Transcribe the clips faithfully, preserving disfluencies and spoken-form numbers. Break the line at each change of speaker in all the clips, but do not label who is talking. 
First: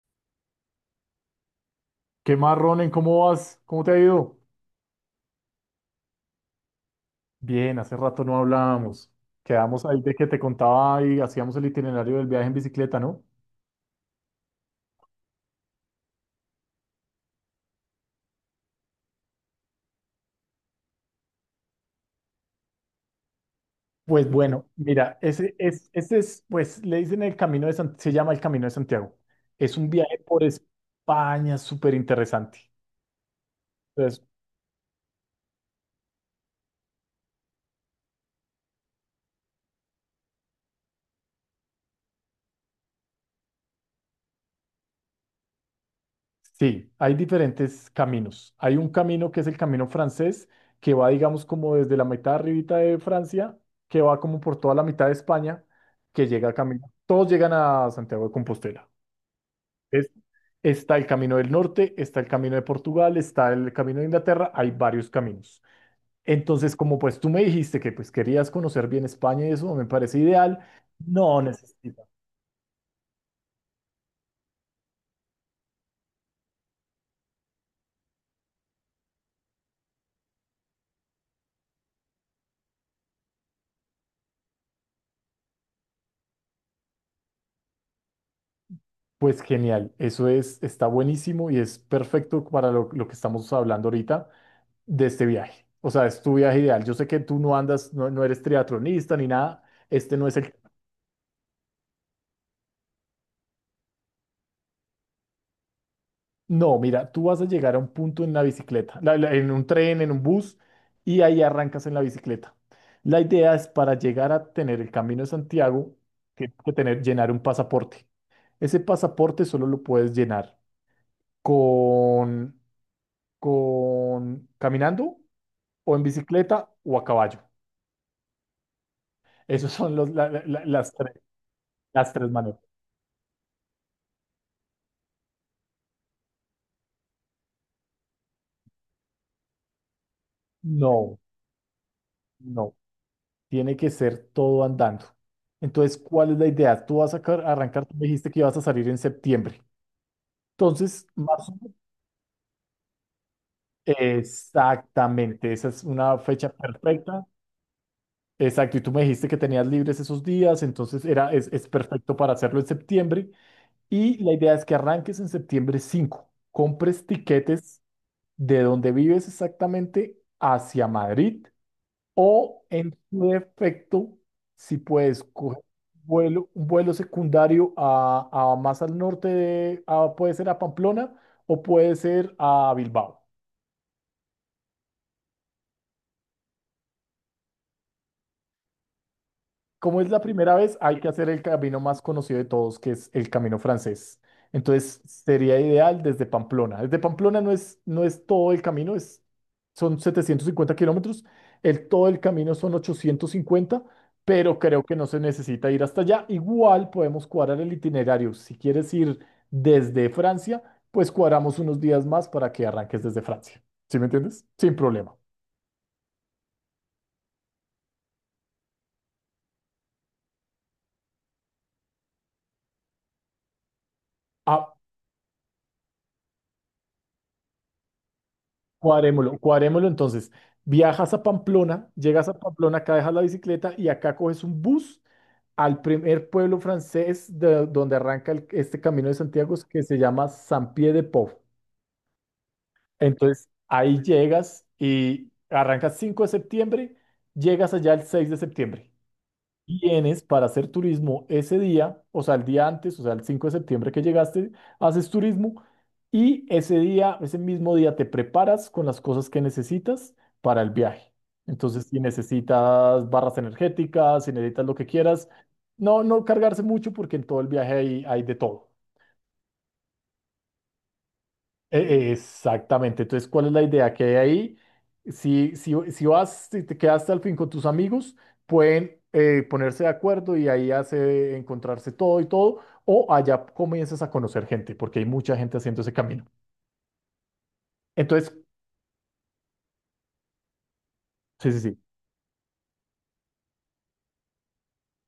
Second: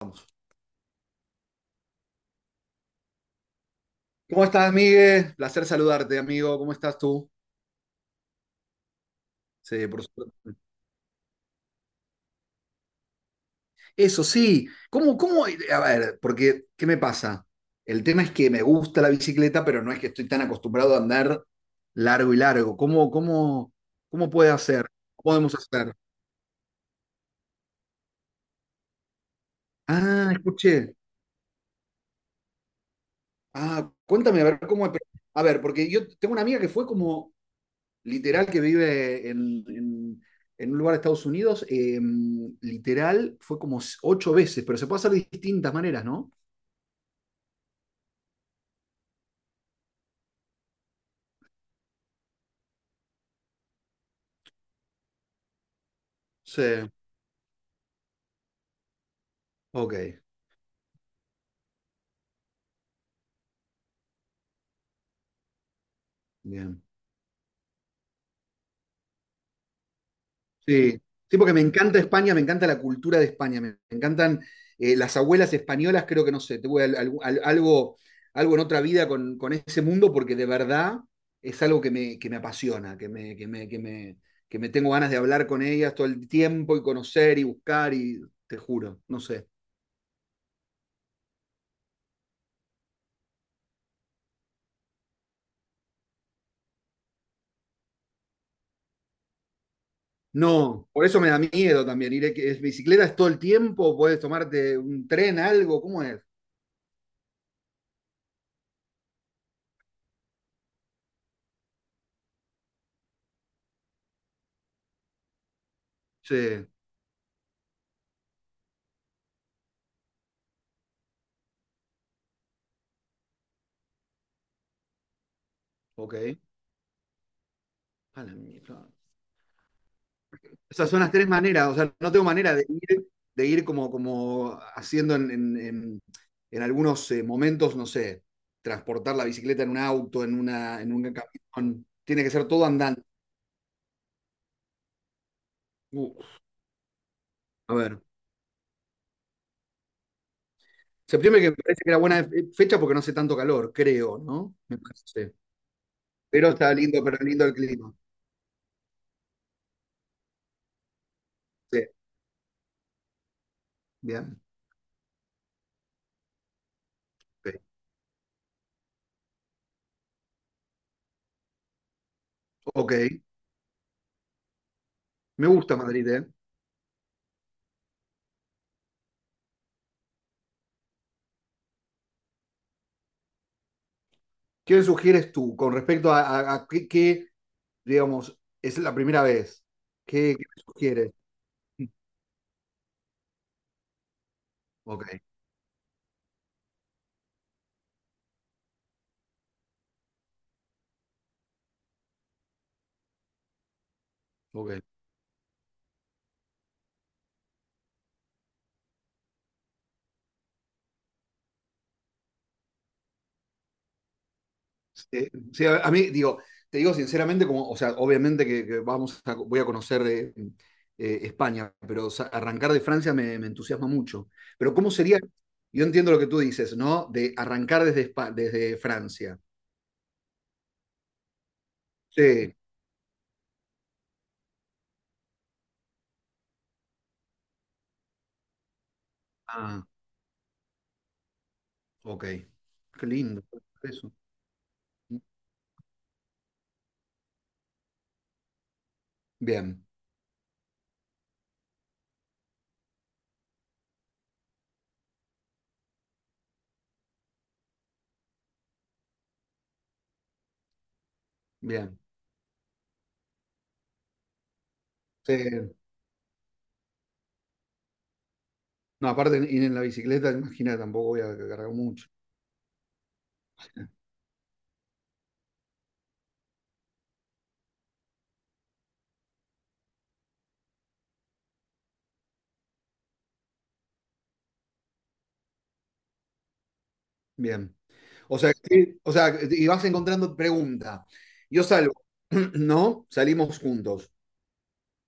Vamos.
¿Qué más, Ronen? ¿Cómo vas? ¿Cómo te ha ido?
¿Cómo estás, Miguel? Placer saludarte, amigo. ¿Cómo estás tú?
Bien, hace rato no hablábamos. Quedamos
Sí,
ahí
por
de que te
supuesto.
contaba y hacíamos el itinerario del viaje en bicicleta, ¿no?
Eso sí. ¿Cómo, cómo? A ver, porque, ¿qué me pasa? El tema es que me gusta la bicicleta, pero no es que estoy tan acostumbrado a andar largo y largo. ¿Cómo, cómo,
Pues
cómo puede
bueno,
hacer?
mira,
¿Cómo
ese
podemos
es,
hacer?
ese es, pues le dicen el Camino de San- se llama el Camino de Santiago. Es un viaje
Ah,
por
escuché.
España súper interesante.
Ah,
Entonces.
cuéntame, a ver cómo. A ver, porque yo tengo una amiga que fue como literal que vive en, en, en un lugar de Estados Unidos, eh, literal fue como ocho veces, pero se puede hacer de distintas maneras, ¿no?
Sí, hay diferentes caminos. Hay un camino que es el camino francés, que va, digamos, como desde la mitad arribita de Francia, que va como por toda la mitad de España, que llega a
Sí,
camino. Todos llegan a Santiago de Compostela.
ok,
Es- Está el camino del norte, está el camino de Portugal, está el camino de Inglaterra, hay varios caminos. Entonces,
bien.
como pues tú me dijiste que pues querías conocer bien España y eso me parece ideal,
Sí, sí,
no
porque me encanta
necesitas.
España, me encanta la cultura de España, me, me encantan eh, las abuelas españolas, creo que no sé, tuve al- al- al- algo, algo, en otra vida con, con ese mundo porque de verdad es algo que me, que me, apasiona, que me, que me, que me, que me tengo ganas de hablar con ellas todo el tiempo y conocer y buscar y te juro, no
Pues
sé.
genial, eso es, está buenísimo y es perfecto para lo lo que estamos hablando ahorita de este viaje. O sea, es tu viaje ideal. Yo sé que tú no andas, no, no eres triatlonista ni nada. Este no es el.
No, por eso me da miedo también ir. Es bicicleta es todo el tiempo, puedes tomarte un tren, algo, ¿cómo es?
No, mira, tú vas a llegar a un punto en la bicicleta, la- la- en un tren, en un bus, y ahí arrancas en la bicicleta. La idea es para llegar a tener el Camino de Santiago, tienes
Sí,
que tener, llenar un pasaporte. Ese pasaporte solo lo puedes llenar con, con caminando o en
ok.
bicicleta o a caballo.
A la mierda.
Esos son los, la- la- la-
Esas
las
son las
tres,
tres maneras, o sea, no
las
tengo
tres
manera
maneras.
de ir, de ir, como, como haciendo en, en- en- en algunos eh, momentos, no sé, transportar la bicicleta en un auto, en una, en un
No,
camión. Tiene que ser todo
no.
andando.
Tiene que ser todo andando. Entonces, ¿cuál es
Uf,
la idea? Tú vas a car-
a
arrancar, tú
ver.
me dijiste que ibas a salir en septiembre. Entonces,
Septiembre que
marzo,
me parece que era buena fe- fecha porque no hace tanto calor, creo, ¿no? Me parece.
exactamente, esa es una
Pero
fecha
está lindo, pero
perfecta.
lindo el clima.
Exacto, y tú me dijiste que tenías libres esos días, entonces era, es, es
Sí,
perfecto para hacerlo en septiembre. Y la
bien.
idea es que arranques en septiembre cinco, compres
Ok.
tiquetes de donde vives exactamente hacia Madrid. O
Ok,
en su defecto, si puedes
me
coger
gusta Madrid, ¿eh?
vuelo, un vuelo secundario a, a más al norte, de- a- puede ser a Pamplona o puede ser a Bilbao.
¿Qué me sugieres tú con respecto a, a- a qué, qué, digamos, es la primera vez?
Como es la
¿Qué, qué
primera
me
vez, hay que
sugieres?
hacer el camino más conocido de todos, que es el camino francés. Entonces,
Ok,
sería ideal desde Pamplona. Desde Pamplona no es, no es todo el camino, es, son setecientos cincuenta kilómetros. El, todo el camino son ochocientos cincuenta, pero creo
ok.
que no se necesita ir hasta allá. Igual podemos cuadrar el itinerario. Si quieres ir desde Francia, pues cuadramos unos días más para que arranques desde Francia. ¿Sí me entiendes? Sin problema.
Sí, sí, a, a mí, digo, te digo sinceramente, como, o sea, obviamente que, que vamos a- voy a conocer eh, eh, España, pero o sea, arrancar de Francia me, me entusiasma mucho.
Ah,
Pero ¿cómo sería? Yo entiendo lo que tú dices, ¿no? De arrancar desde, Espa- desde
Cuadrémoslo,
Francia.
cuadrémoslo entonces. Viajas a Pamplona, llegas a
Sí.
Pamplona, acá dejas la bicicleta y acá coges un bus al primer pueblo francés de donde arranca el- este Camino de Santiago, que
Ah,
se llama San Pie de Pau.
ok. Qué lindo.
Entonces ahí
Eso.
llegas y arrancas cinco de septiembre, llegas allá el seis de septiembre.
Bien,
Vienes para hacer turismo ese día, o sea, el día antes, o sea, el cinco de septiembre que llegaste, haces turismo y ese día, ese mismo día te preparas con las cosas que necesitas para el viaje. Entonces,
bien.
si necesitas barras energéticas, si necesitas lo que quieras,
Sí.
no, no cargarse mucho porque en todo el viaje hay, hay de todo.
No, aparte ir en la bicicleta, imagina, tampoco voy a cargar mucho.
E- Exactamente. Entonces, ¿cuál es la idea que hay ahí? Si, si, si vas, si te quedas hasta el fin con tus amigos, pueden eh, ponerse de acuerdo y ahí hace encontrarse todo y todo, o allá comienzas a conocer gente, porque hay mucha gente haciendo ese camino.
Bien.
Entonces,
O sea, sí, o sea, y vas encontrando pregunta.
sí, sí,
Yo
sí,
salgo, ¿no? Salimos juntos.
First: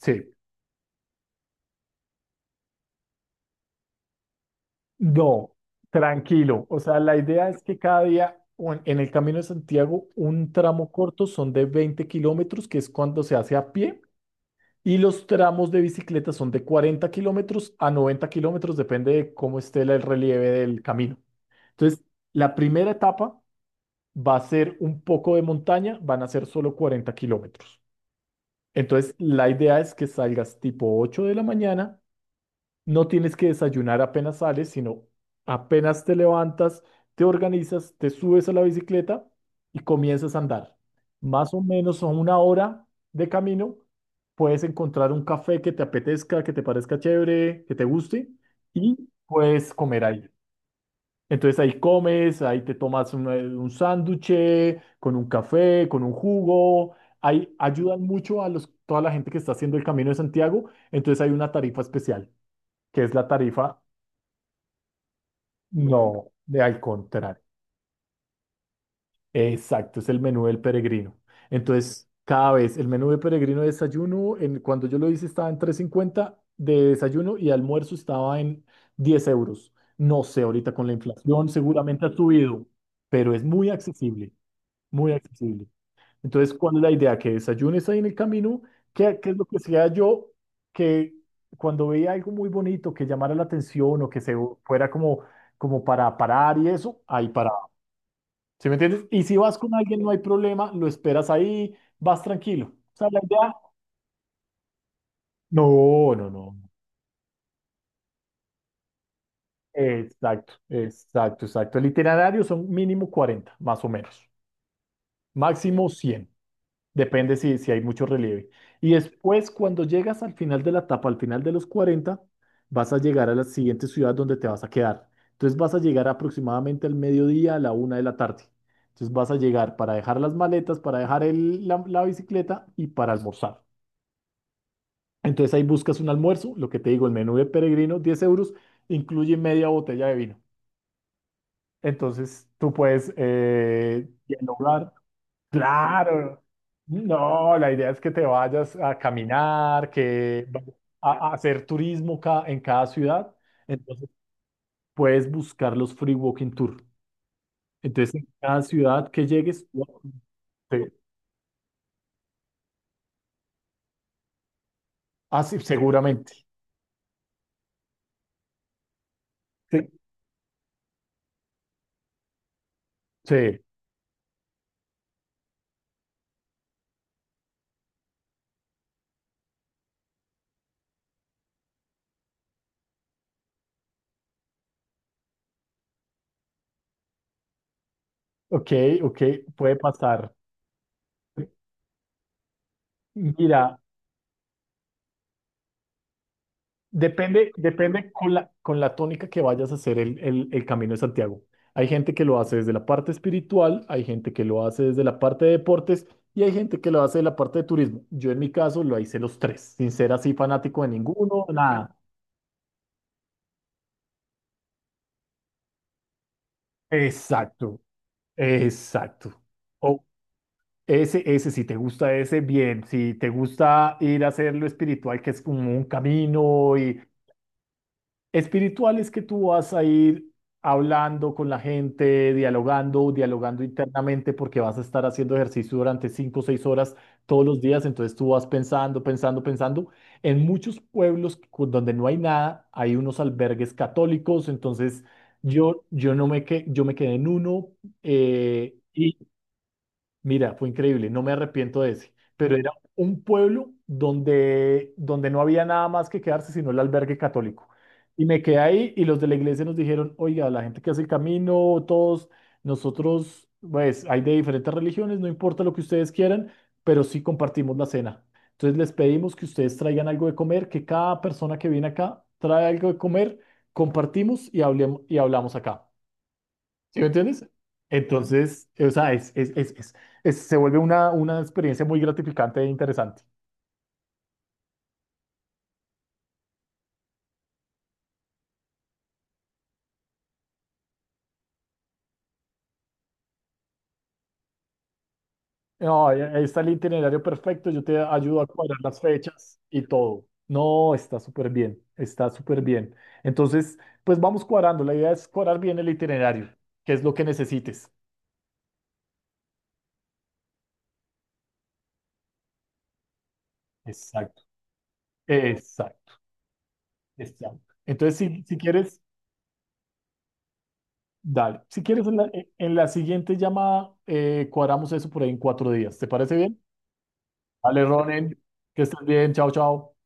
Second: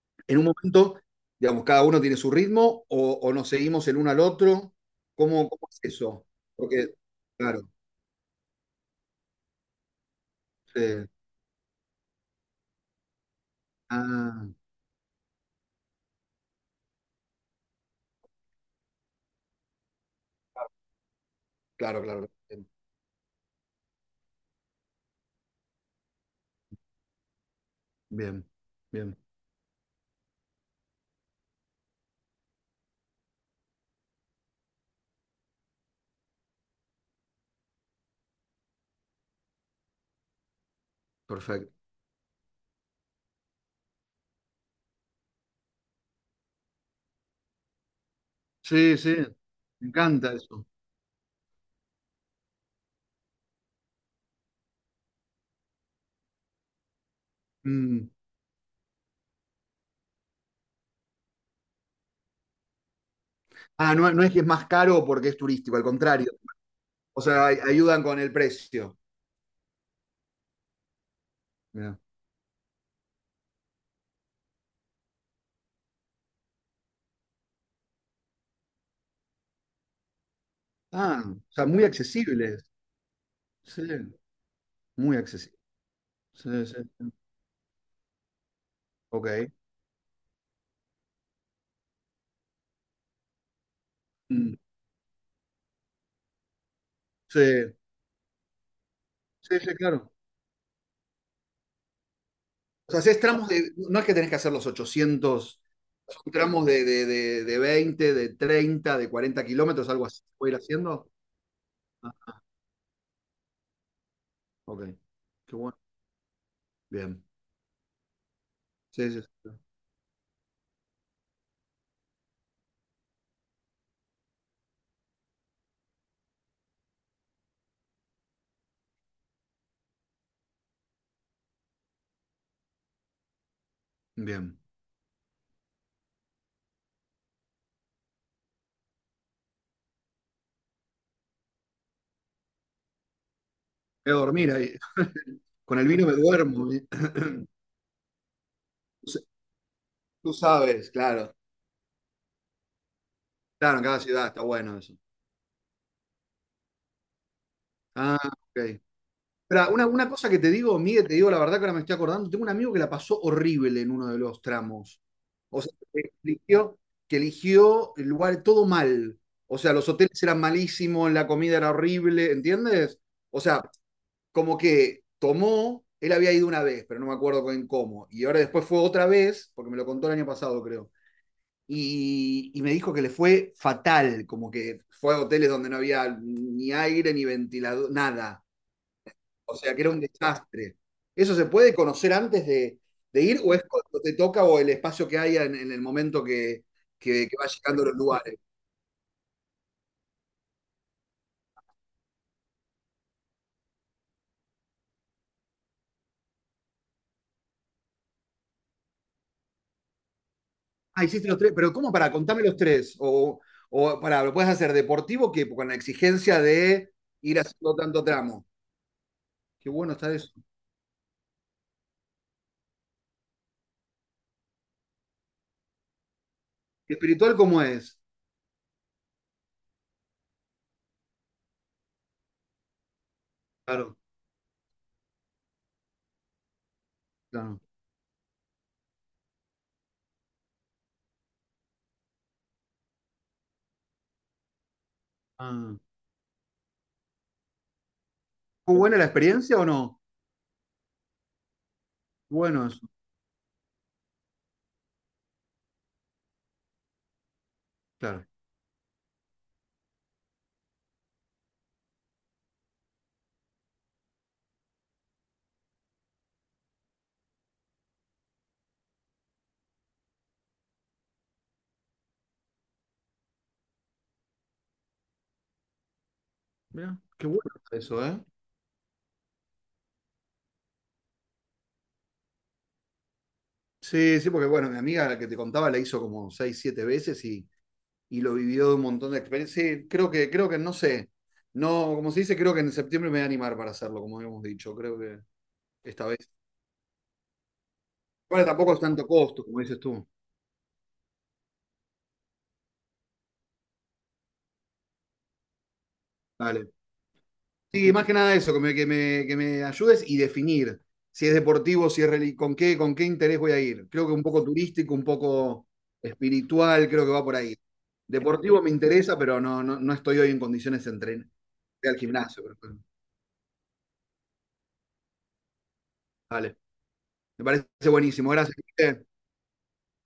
sí.
En un momento, digamos, cada uno tiene su ritmo o, o nos seguimos el uno al otro. ¿Cómo,
No,
cómo es eso?
tranquilo. O
Porque,
sea, la idea es
claro,
que cada día o en en el Camino de Santiago, un tramo
sí.
corto son de veinte kilómetros, que es cuando se hace a pie.
Ah,
Y los tramos de bicicleta son de cuarenta kilómetros a noventa kilómetros, depende de cómo esté la- el relieve del camino.
claro,
Entonces,
claro.
la
Bien,
primera etapa va a ser un poco de montaña, van a ser solo cuarenta kilómetros.
bien,
Entonces,
bien,
la idea es que salgas tipo ocho de la mañana. No tienes que desayunar apenas sales, sino apenas te levantas, te organizas, te subes a la bicicleta y comienzas a andar. Más o
perfecto.
menos a una hora de camino, puedes encontrar un café que te apetezca, que te parezca chévere, que te guste y
Sí, sí,
puedes
me
comer ahí.
encanta eso.
Entonces ahí comes, ahí te tomas un, eh, un sándwich con un café, con un jugo. Ahí ayudan
Mm.
mucho a los, toda la gente que está haciendo el Camino de Santiago. Entonces hay una tarifa especial que es la tarifa.
Ah, no, no es que es más caro porque es turístico, al
No,
contrario.
de al
O
contrario.
sea, ay- ayudan con el precio.
Exacto, es el menú del peregrino.
Mirá.
Entonces, cada vez el menú del peregrino de desayuno, en, cuando yo lo hice estaba en tres cincuenta de desayuno y almuerzo estaba en diez euros. No sé, ahorita con la
Ah, o
inflación
sea, muy
seguramente ha
accesibles.
subido, pero es muy
Sí,
accesible, muy
muy accesibles.
accesible. Entonces,
Sí, sí,
¿cuál es la
sí.
idea? Que desayunes ahí en el camino. ¿Qué, qué es lo
Ok.
que sea yo que cuando veía algo muy bonito que llamara la atención o que se
Mm.
fuera como, como para parar y eso, ahí
Sí,
para. ¿Sí me entiendes? Y si vas
sí,
con
sí,
alguien, no
claro.
hay problema, lo esperas ahí, vas tranquilo.
O
O
sea,
sea, la
haces tramos
idea.
de, no es que tenés que hacer los ochocientos,
No, no,
son
no.
tramos de, de, de, de veinte, de treinta, de cuarenta kilómetros, algo así. ¿Puedo
Exacto,
ir haciendo?
exacto, exacto. El
Ah,
itinerario son mínimo cuarenta, más o menos.
ok. Qué bueno.
Máximo cien.
Bien.
Depende si, si hay mucho relieve. Y
Sí, sí, sí.
después, cuando llegas al final de la etapa, al final de los cuarenta, vas a llegar a la siguiente ciudad donde te vas a quedar. Entonces vas a llegar aproximadamente al mediodía, a la una de la tarde. Entonces vas a llegar para dejar las maletas, para dejar el- la la bicicleta y para almorzar.
Bien.
Entonces ahí buscas un almuerzo, lo que te digo, el menú de peregrino, diez euros, incluye media botella de vino. Entonces tú puedes eh,
Voy a dormir ahí.
dialogar.
Con el vino me
Claro.
duermo. ¿Vi?
No, la idea es que te vayas a caminar,
Tú
que vayas
sabes,
a,
claro.
a hacer turismo ca- en cada ciudad.
Claro, en cada
Entonces
ciudad está bueno eso.
puedes buscar los free walking tour. Entonces
Ah,
en cada
ok.
ciudad que llegues,
Pero una, una cosa que te digo,
te-
Miguel, te digo la verdad que ahora me estoy acordando, tengo un amigo que la pasó horrible en uno de los tramos.
ah, sí,
O sea, que
seguramente.
eligió, que eligió el lugar todo mal. O sea,
Sí.
los hoteles eran malísimos, la comida era horrible, ¿entiendes? O
Sí.
sea, como que tomó, él había ido una vez, pero no me acuerdo con cómo. Y ahora después fue otra vez, porque me lo contó el año pasado, creo. Y, y me dijo que le fue fatal, como que fue a hoteles donde no había ni aire, ni ventilador, nada,
Ok, ok,
o sea,
puede
que era un
pasar.
desastre. ¿Eso se puede conocer antes de, de ir o es
Mira,
cuando te toca o el espacio que haya en, en el momento que, que, que va
Depende,
llegando a los
depende con
lugares?
la, con la tónica que vayas a hacer el, el- el Camino de Santiago. Hay gente que lo hace desde la parte espiritual, hay gente que lo hace desde la parte de deportes y hay gente que lo hace de la parte de turismo. Yo en mi caso lo hice los tres, sin ser así fanático de
Ah, hiciste los
ninguno,
tres, pero ¿cómo
nada.
para? Contame los tres. O, o para, ¿lo puedes hacer deportivo que con la exigencia de ir haciendo
Exacto,
tanto tramo?
exacto.
Qué bueno
O
está eso.
ese, ese, si te gusta ese, bien. Si te gusta ir a hacer lo espiritual, que es como un camino.
¿Y
Y
espiritual cómo es?
espiritual es que tú vas a ir hablando con la gente, dialogando, dialogando
Claro,
internamente, porque vas a estar haciendo ejercicio durante cinco o seis horas todos los
claro.
días. Entonces tú vas pensando, pensando, pensando. En muchos pueblos cu- donde no hay nada, hay unos albergues católicos. Entonces
Ah.
yo, yo no me, que, yo me quedé en uno. eh,
¿Fue buena la experiencia o no?
Mira, fue increíble, no me arrepiento de ese, pero
Bueno,
era
eso,
un pueblo donde, donde no había nada más que quedarse sino el albergue católico. Y
claro.
me quedé ahí y los de la iglesia nos dijeron: oiga, la gente que hace el camino, todos nosotros, pues hay de diferentes religiones, no importa lo que ustedes quieran, pero sí compartimos la cena. Entonces les pedimos que ustedes traigan algo de comer, que cada persona que viene acá trae algo de comer, compartimos y hablemos, y hablamos acá.
Mirá,
¿Sí me
qué bueno
entiendes?
está eso, ¿eh?
Entonces, o sea, es, es, es, es- es- se vuelve una, una experiencia muy gratificante e interesante.
Sí, sí, porque bueno, mi amiga la que te contaba la hizo como seis, siete veces y y lo vivió de un montón de experiencias. Sí, creo que, creo que, no sé. No, como se dice, creo que en septiembre me voy a animar para hacerlo, como habíamos dicho. Creo que esta
No,
vez.
ahí ahí está el itinerario perfecto, yo te ayudo
Bueno,
a
tampoco
cuadrar
es
las
tanto costo,
fechas
como dices
y
tú.
todo. No, está súper bien, está súper bien. Entonces, pues vamos cuadrando, la idea es cuadrar bien el itinerario,
Dale.
que es lo que necesites.
Sí, más que nada eso, que me, que me, que me ayudes y definir si es deportivo, si es reli- con qué, con qué interés voy a ir. Creo que un
Exacto,
poco turístico, un poco
exacto,
espiritual, creo que va por ahí.
exacto. Entonces, si, si
Deportivo me
quieres,
interesa, pero no, no, no estoy hoy en condiciones de entrenar.
dale. Si
Voy al
quieres, en la,
gimnasio, pero-
en
pero-
la siguiente llamada, eh, cuadramos eso por ahí en cuatro días. ¿Te parece
Vale.
bien?
Me parece
Vale,
buenísimo.
Ronen, que estés
Gracias.
bien, chao, chao.